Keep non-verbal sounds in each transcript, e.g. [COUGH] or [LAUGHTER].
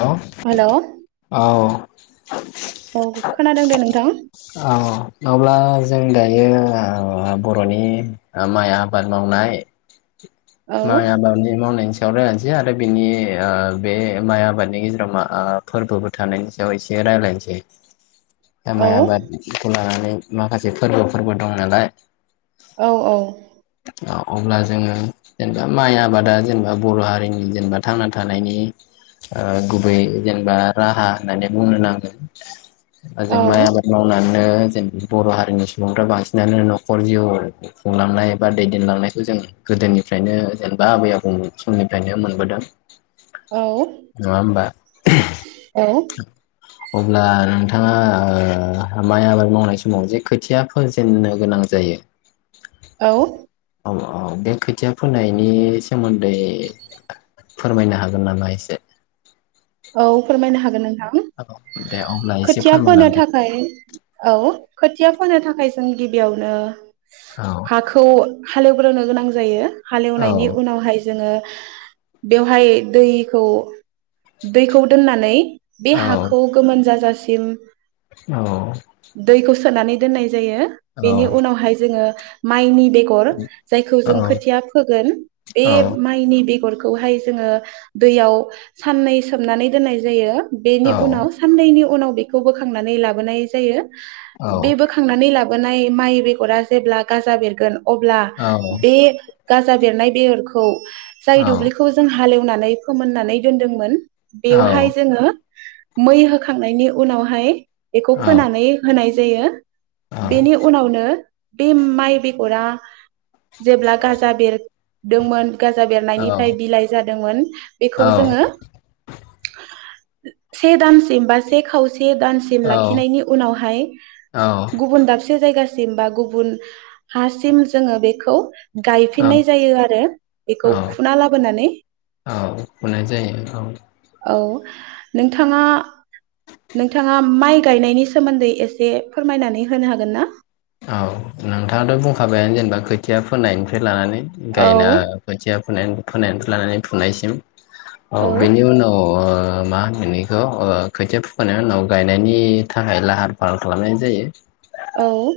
हेल hello औ [INAUDIBLE] औ औ खोनादों दे नोंथां औ [UNINTELLIGIBLE] जों दायो ओ बर'नि माइ आबाद मावनाय मय आबादनि मावनायनि सा [UNINTELLIGIBLE] आरो बिनि ओ बे माइ आबाद नि गेजेराव मा ओ फोरबो थानायनि सायाव एसे रायलायनोसै ओ औ माइ आबाद खौ लानानै माखासे फोरबोफोरबो दं नालाय औ औ अब्ला जोङो जेनेबा माइ आबादा जेनेबा बर' हारिनि जेनेबा थांना थानायनि ओ गुबै जेनेबा राहा होननानै बुंनो नांगोन। औ जों माइ आबाद मावनानै जेने बर' हारिनि सुबुंफ्रा बांसिनानो न'खर जिउ खुंलांनाय बा दैदेनलांनायखौ जों गोदोनिफ्रायनो जेनेबा आबै आबौ समनिफ्रायनो मोनबोदों। औ नङा होमबा औ अब्ला नोंथाङा ओ माइ आबाद मावनाय समाव जे खोथिया फोजेननो गोनां जायो। औ औ औ बे खोथिया फोनायनि सोमोन्दै फोरमायनो हागोन नामा? एसे औ फोरमायनो हागोन नों थां औ दे अब्ला एसे खोथिया फोनो फोरमायलांदो थाखाय औ खोथिया फोनो थाखाय [UNINTELLIGIBLE] जों गिबियावनो औ हाखौ हालेव गोरनो गोनां जायो। औ हालेवनायनि उनावहाय जोङो। बेवहाय दैखौ दैखौ दोननानै बे औ हाखौ गोमोन जाजासे सिम औ सोनानै दोननाय जायो औ बेनि उनावहाय जोङो माइनि बेगर जायखौ जों खोथिया फोगोन बे औ माइनि बेगर खौहाय जोङो दैयाव साननै सोमनानै दोननाय जायो। बेनि उनाव साननैनि उनाव बेखौ बोखांनानै लाबोनाय जायो औ बे बोखांनानै ला बोनाय माइ बेगरा जेब्ला गाजा बेरगोन अब्ला औ बे गाजा बेरनाय बेगरखौ जाय औ दुब्लिखौ जों हालेव नानै फोमोननानै दोनदोंमोन औ बेवहाय जोङो मै होखांनायनि उनावहाय बेखौ फोनानै होनाय जायो बेनि उनावनो बे माइ बेगरा जेब्ला गाजा बेरदोंमोन गाजा औ बेरनायनिफ्राय बिलाइ जादोंमोन औ बेखौ जोङो से दानसिम बा से खाव से दानसिम लाखिनायनि उनावहाय गुबुन दाब से जायगासिम बा गुबुन हासिम जोङो बेखौ गायफिननाय जायो आरो बेखौ फुना लाबोनानै फुनाय जायो औ औ नोंथाङा नोंथाङा माइ गायनायनि सोमोन्दै एसे फोरमायनानै होनो हागोन ना औ नोंथाङाथ' बुंखाबायानो जेनेबा खोथिया फोनायनायनिफ्राय लानानै औ गायना खोथिया फोनाय फोनायनिफ्राय लानानै फोनायसिम औ बेनि उनाव ओ ओ मा होनो बेखौ ओ खोथिया फुखांनायनि उनाव गायनायनि थाखाय लाहार फाहार खालामनाय जायो औ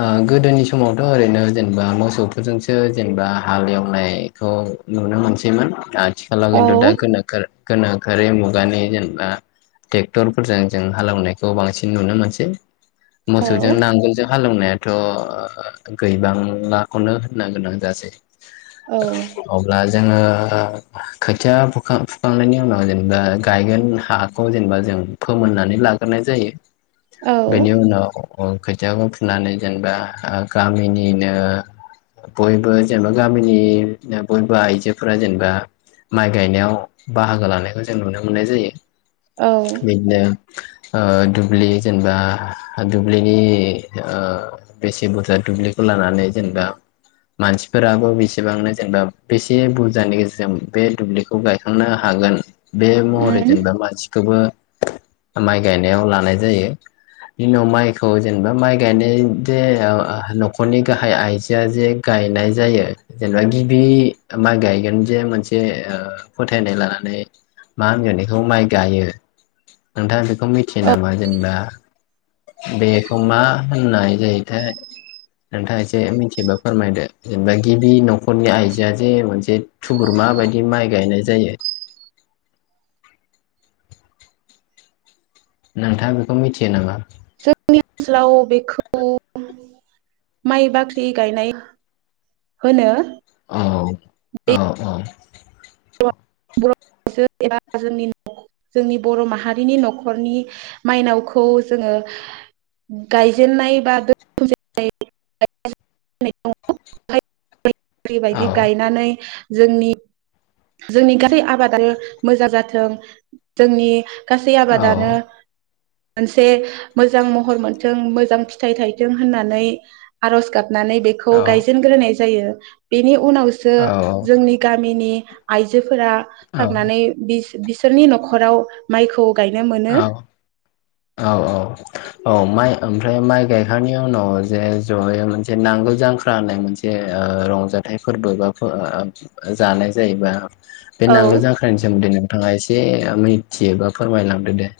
ओ गोदोनि समावथ' ओरैनो जेनेबा मोसौफोरजोंसो जेनेबा हाल एवनायखौ नुनो मोनसैमोन आथिखालाव औ खिन्थु [UNINTELLIGIBLE] गोनोखोआरि मुगानि जेनेबा ट्रेक्टरफोरजों जों हालेवनायखौ बांसिन नुनो मोनसै औ मोसौजों नांगोल हालेवनायाथ' गैबांलाखौनो होननो गोनां जासै औ अब्ला जोङो खोथिया फुखां फुखांनायनि उनाव जेनेबा गायगोन हाखौ जेनेबा जों फोमोननानै लाग्रोनाय जायो औ बेनि उनाव अ खो खोथियाखौ फुनानै जेनेबा गामिनिनो बयबो जेनेबा गामिनि बयबो आइजोफोरा जेनेबा माइ गायनायाव बाहागो लानायखौ जों नुनो मोननाय जायो। औ उम बिदिनो ओ दुब्लि जेनेबा दुब्लिनि ओ बेसे बुरजा दुब्लिखौ लानानै जेनेबा मानसिफोराबो बेसेबांनो जेनेबा बेसे बुरजानि गेजेरजों बे दुब्लिखौ गायखांनो हागोन बे महरै जेनेबा मानसि खौबो माइ गायनायाव लानाय जायो। बिनि उनाव माइखौ जेनेबा माइ गायनाय जे नखरनि गाहाय आइजोआ जे गायनाय जायो जेनेबा गिबि माइ गायगोन जे मोनसे फोथायनाय लानानै मा होनगोन बेखौ माइ गायो नोंथाङा बे बेखौ मिथियो औ नामा जेनेबा बे मा होननाय जायोथाय नोंथाङा एसे मिथियोबा फोरमायदो जेनेबा गिबि नखरनि आइजोआ जे मोनसे थुगुरमा बायदि माइ गायनाय जायो। नोंथाङा बेखौ मिथियो नामा? जोंनि ओनसोलाव बेखौ माइ बाख्रि गायनाय होनो। औ बे औ औ [UNINTELLIGIBLE] जोंनि जोंनि बर' माहारिनि न'खरनि माइनावखौ जोङो गायजेननाय बा [UNINTELLIGIBLE] बायदि बायदि गायनानै जोंनि जोंनि गासै आबादानो मोजां जाथों जोंनि गासै औ आबादानो मोनसे मोजां महर मोनथों मोजां फिथाइ थायथों होननानै आरज गाब नानै बेखौ गायजेनग्रोनाय जायो। बेनि उनावसो औ जोंनि गामिनि आइजो फोरा थांनानै बिस बिसोरनि नखराव माइखौ गायनो औ मोनो औ औ औ माइ ओमफ्राय माइ गायखांनायनि उनाव जे जयै मोनसे नांगोल जांख्रा होननाय मोनसे ओ रंजाथाइ फोरबो बा जानाय जायोबा बे औ नांगोल जांख्रनायनि सोमोन्दै नोंथाङा एसे मिथियो बा फोरमायलां दो दे।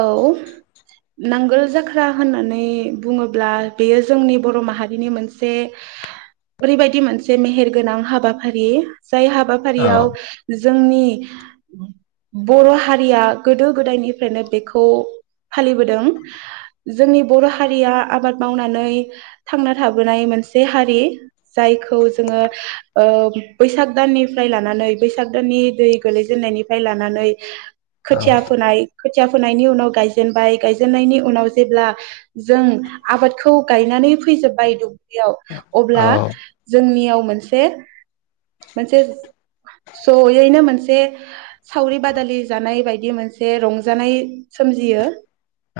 औ नांगोल जाख्रा होननानै बुङोब्ला बेयो जोंनि बर' माहारिनि मोनसे ओरैबायदि मोनसे मेहेरगोनां हाबाफारि जाय औ हाबाफारियाव जोंनि बर' हारिया गोदो गोदायनिफ्रायनो बेखौ फालिबोदों जोंनि बर' हारिया आबाद मावनानै थांना थाबोनाय मोनसे हारि जायखौ जोङो ओ बैसाग दाननिफ्राय लानानै बैसाग दाननि दै गोलैजेननायनिफ्राय लानानै खोथिया फोनाय खोथिया फोनायनि उनाव गायजेनबाय गायजेननायनि उनाव जेब्ला जों आबादखौ गायनानै फैजोब्बाय दुब्लियाव औ अब्ला जोंनियाव मोनसे मोनसे जयैनो मोनसे सावरि बादालि जानाय बायदि दि मोनसे रं रंजानाय सोमजियो औ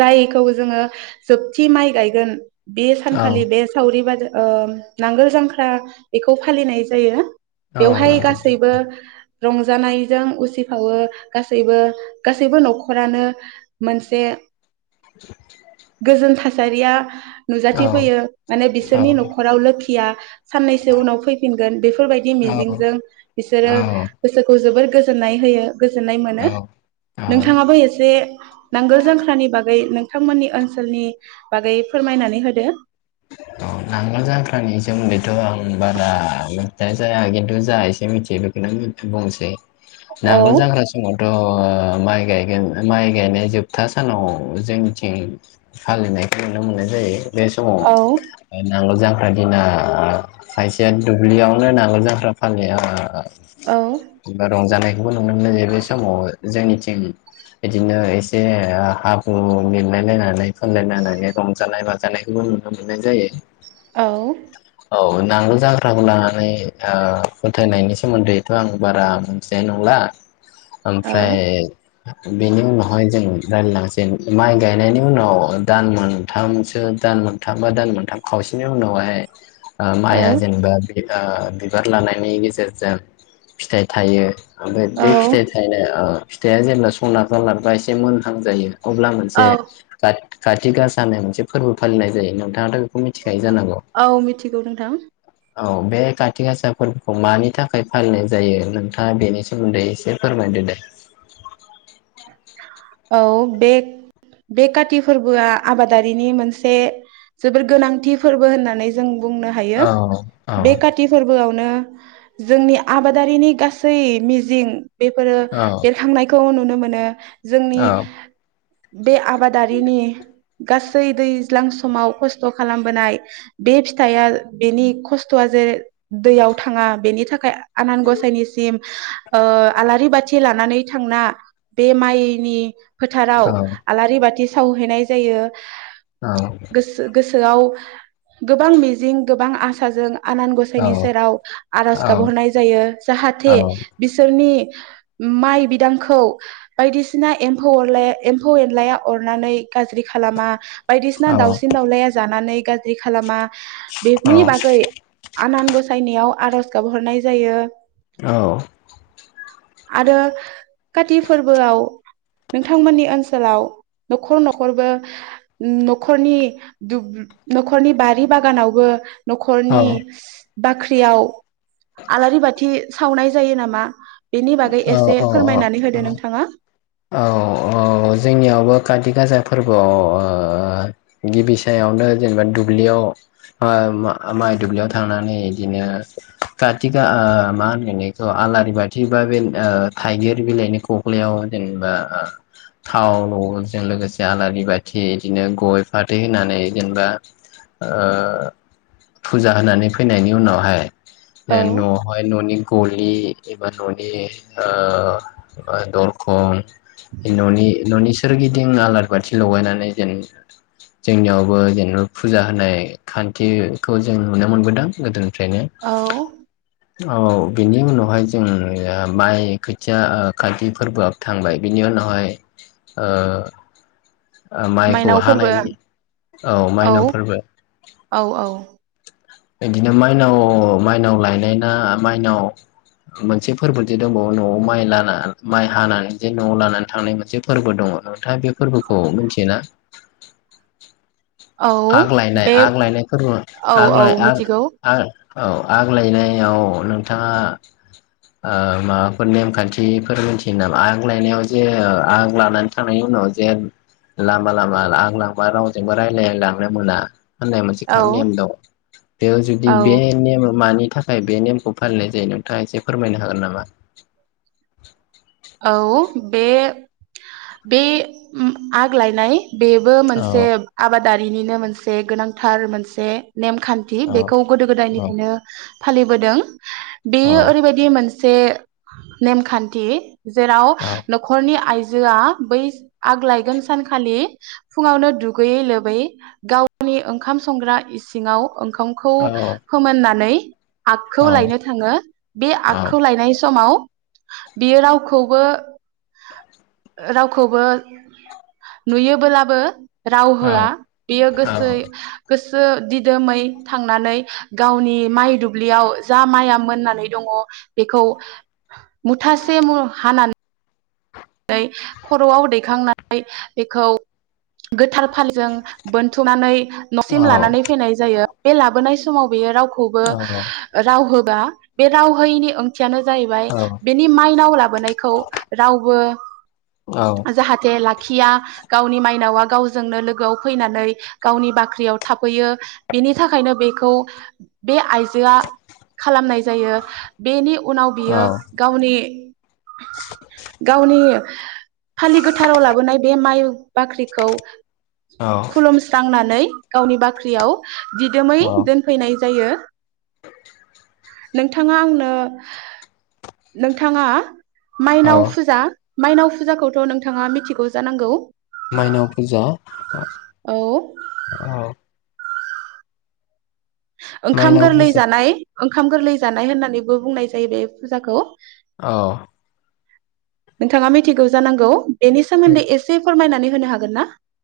जायखौ जोङो जोबथि माइ गायगोन बे औ सानखालि बे सावरि बादा ओ नांगोल जांख्रा बेखौ फालिनाय जायो औ बेवहाय नंगौ गासैबो रंजानायजों उसिफावो गासैबो गासैबो न'खरानो मोनसे गोजोन था सारिया औ नुजाथिफैयो माने औ बिसोरनि न'खराव लोखिया साननैसो उनाव फैफिनगोन बेफोरबायदि मिजिंजों औ बिसोरो औ गोसोखौ जोबोर गोजोननाय होयो गोजोननाय मोनो औ औ नोंथाङाबो एसे नांगोल जांख्रानि बागै नोंथांमोननि ओनसोलनि बागै फोरमायनानै होदो औ नांगोल जांख्रानि सोमोन्दैथ' आं बारा मिथिनाय खिन्थु जा एसे मिथियो बेखौनो बुंनोसै औ नांगोल जांख्रा समावथ' ओ माइ गायगोन माइ गायनाय जोबथा सानाव जोंथिं फालिनायखौ नुनो मोननाय जायो बे समाव औ नांगोल जांख्रा दिना खायसेया दुब्लियावनो नांगोल जांख्रा फालियो औ रंजानाय नुनो मोनो जे बे समाव जोंनिथिं बिदिनो एसे हाब्रु लिरलायलायनानै फोनलायलायनानै रंजानाय बाजानायखौबो नु मोननाय जायो औ औ नांगोल जांख्राखौ लानानै ओ फोथायनायनि सोमोन्दैथ' आं बारा मिथिनाय नंला औ ओमफ्राय बेनि उनावहाय जोङो रायलायलांसै माइ गायनायनि उनाव दान मोनथामसो दान मोन मोनथाम बा दान मोनथाम खावसेनि उनावहाय ओ माइआ जेनेबा बे ओ बिबार लानायनि गेजेरजों फिथाइ थायो ओमफ्राय बे फिथाइ थायनाय ओ फिथाइआ जेब्ला सना [UNINTELLIGIBLE] एसे मोनहां जायो अब्ला औ मोनसे [UNINTELLIGIBLE] खाथि गासा होननाय मोनसे फोरबो फालिनाय जायो नोंथांङाथ' औ मिथिगौ नोंथां औ बे काति गासा फोरबोखौ मानि थाखाय फालिनाय जायो नोंथाङा बेनि सोमोन्दै एसे फोरमायदो दे औ बे बे काति फोरबोआ आबादारिनि मोनसे जोबोर गोनांथि फोरबो होननानै जों बुंनो हायो औ बे औ काति फोरबोआवनो जोंनि आबादारिनि गासै मिजिं बेफोरो एरखांनायखौ नुनो नो जोंनि बे आबादारिनि गासै दैज्लां समाव खस्थ' खालामबोनाय बे फिथाइया बेनि खस्थ'आ जे दैयाव थाङा बेनि थाखाय आनान गसाइनिसिम ओ आलारि बाथि लानानै थांना बे माइनि फोथाराव आलारि बाथि सावहैनाय जायो औ सोआव गोबां मिजिं गोबां आसाजों आनान गसाइनि सेराव आरज गाबहरनाय जायो जाहाथे बिसोरनि माइ बिदांखौ बायदिसिना एम्फौ अरलाया एम्फौ एनलाया अरनानै गाज्रि खालामा बायदिसिना दावसिन दाउलाया जानानै गाज्रि खालामा बेनि बागै आनान ग सायनियाव आर'ज गाबहरनाय जायो औ आरो खाथि फोरबोआव नोंथांमोननि ओनसोलाव न'खर न'खरबो न'खरनि न'खरनि बारि बागानावबो न'खरनि बाख्रियाव आलारि बाथि सावनाय जायो नामा? बेनि बागै एसे फोरमायनानै होदो नोंथां औ औ जोंनियावबो खाथि गाज फोरबोआव ओ गिबि सायावनो जेनेबा दुब्लियाव ओ माइ दुब्लियाव थांनानै इदिनो काथि मा होनोन बेखौ आलारि बाथि बथि बा बे ओ थाइगिर बिलाइनि खख्लायाव जेनेबा ओ थाव ल'जों लोगोसे आलारि बाथि बिदिनो गय फाथै होनानै जेनेबा ओ फुजा होनानै फैनायनि उनावहाय औ ओ न'आवहाय न'नि गलि बा न'नि ओ ओ दरखं न'नि न'नि सोरगिदिं आलारि बाथि लगायनानै जेन जोंनियावबो जेनेबा फुजा होनाय खान्थिखौ जों नुनो मोनबोदों गोदोनि फ्रायनो औ बिनि उनावहाय जों ओ माइ खोथिया ओ खाथि फोरबोआव थांबाय बिनि उनावहाय ओ ओ माइखौ माइनाव फोरबो हानायनि औ माइनाव फोरबो औ औ इदिनो माइनाव मायनाव लायनाय ना मायनाव मोनसे फोरबो जे दंबावो न'आव माइ लाना माइ हानानै जे न'आव लानानै थांनाय मोनसे फोरबो दङ नोंथाङ बे फोरबोखौ मिथियोना औ आग लायनाय बे आग लायनायखौ औ आग औ आ मिथिगौ आ औ आग लायनायाव नोंथाङा ओ माबाफोर नेमखान्थिफोर मोनथियो नामा आग लायनायाव जे आग लानानै थांनायनि उनाव जे लामा लामा आग लांबा रावजोंबो रायलायलायलां नो मोना होननाय मोनसे औ नेम दं बेयाव जुदि औ बे नेम मानि नि थाखाय बे नेमखौ फालिनाय जायो नोंथाङा एसे फोरमायनो हागोन नामा औ बे बे ओम आगलानाय बेबो औ मोनसे आबाद दारिनिनो मोनसे गोनांथार मोनसे नेमखान्थि औ बेखौ गोदो औ गोदायनिफ्रायनो फालिबोदों औ बेयो ओरैबायदि मोनसे जे नेमखान्थि जेराव माइनाव न'खरनि आइजो जोआ बै आग्लायगोन सानखालि फुङावनो दुगैयै लोबै गावनि ओंखाम संग्रा इसिङाव ओंखामखौ फोमोननानै आगखौ लायनो थाङो बे आगखौ लायनाय समाव बियो राव खौबो रावखौबो नुयोबोलाबो राव होआ बियो गोसो गोसो दिदोमै थांनानै गावनि माइ दुब्लियाव जा माइया मोननानै दङ बेखौ मुथासे हा नानै खर'आव दैखांनानै बेखौ गोथाल फालजों बोनथुमनानै न'सिम लानानै फैनाय जायो बे लाबोनाय समाव बेयो राव खौबो राव हो आ बे रावहोयिनि ओं थियानो जाहैबाय बेनि माइनाव लाबोनायखौ रावबो जाहाथे लाखिया गावनि माइनावा गावजोंनो लोगोआव फैनानै गावनि बाख्रियाव थाफैयो बेनि थाखायनो बेखौ बे आइजोआ खालामनाय जायो बेनि उनाव बियो गावनि गावनि फालि गोथाराव लाबोनाय बे माइ बाख्रिखौ खुलुमस्रांनानै गावनि बाख्रियाव दिदोमै दोनफैनाय जायो नोंथाङा आंनो नोंथाङा माइनाव फुजा माइनाव फुजाखौथ' नोंथाङा मिथिगौ जानांगौ माइनाव फुजा औ औ ओंखाम माइनाव गोरलै फुजा जानाय ओंखाम गोरलै जानाय होननानैबो बुंनाय जायो बे फुजाखौ औ नोंथाङा मिथिगौ जानांगौ बेनि सोमोन्दै एसे फोरमायनानै होनो हागोन ना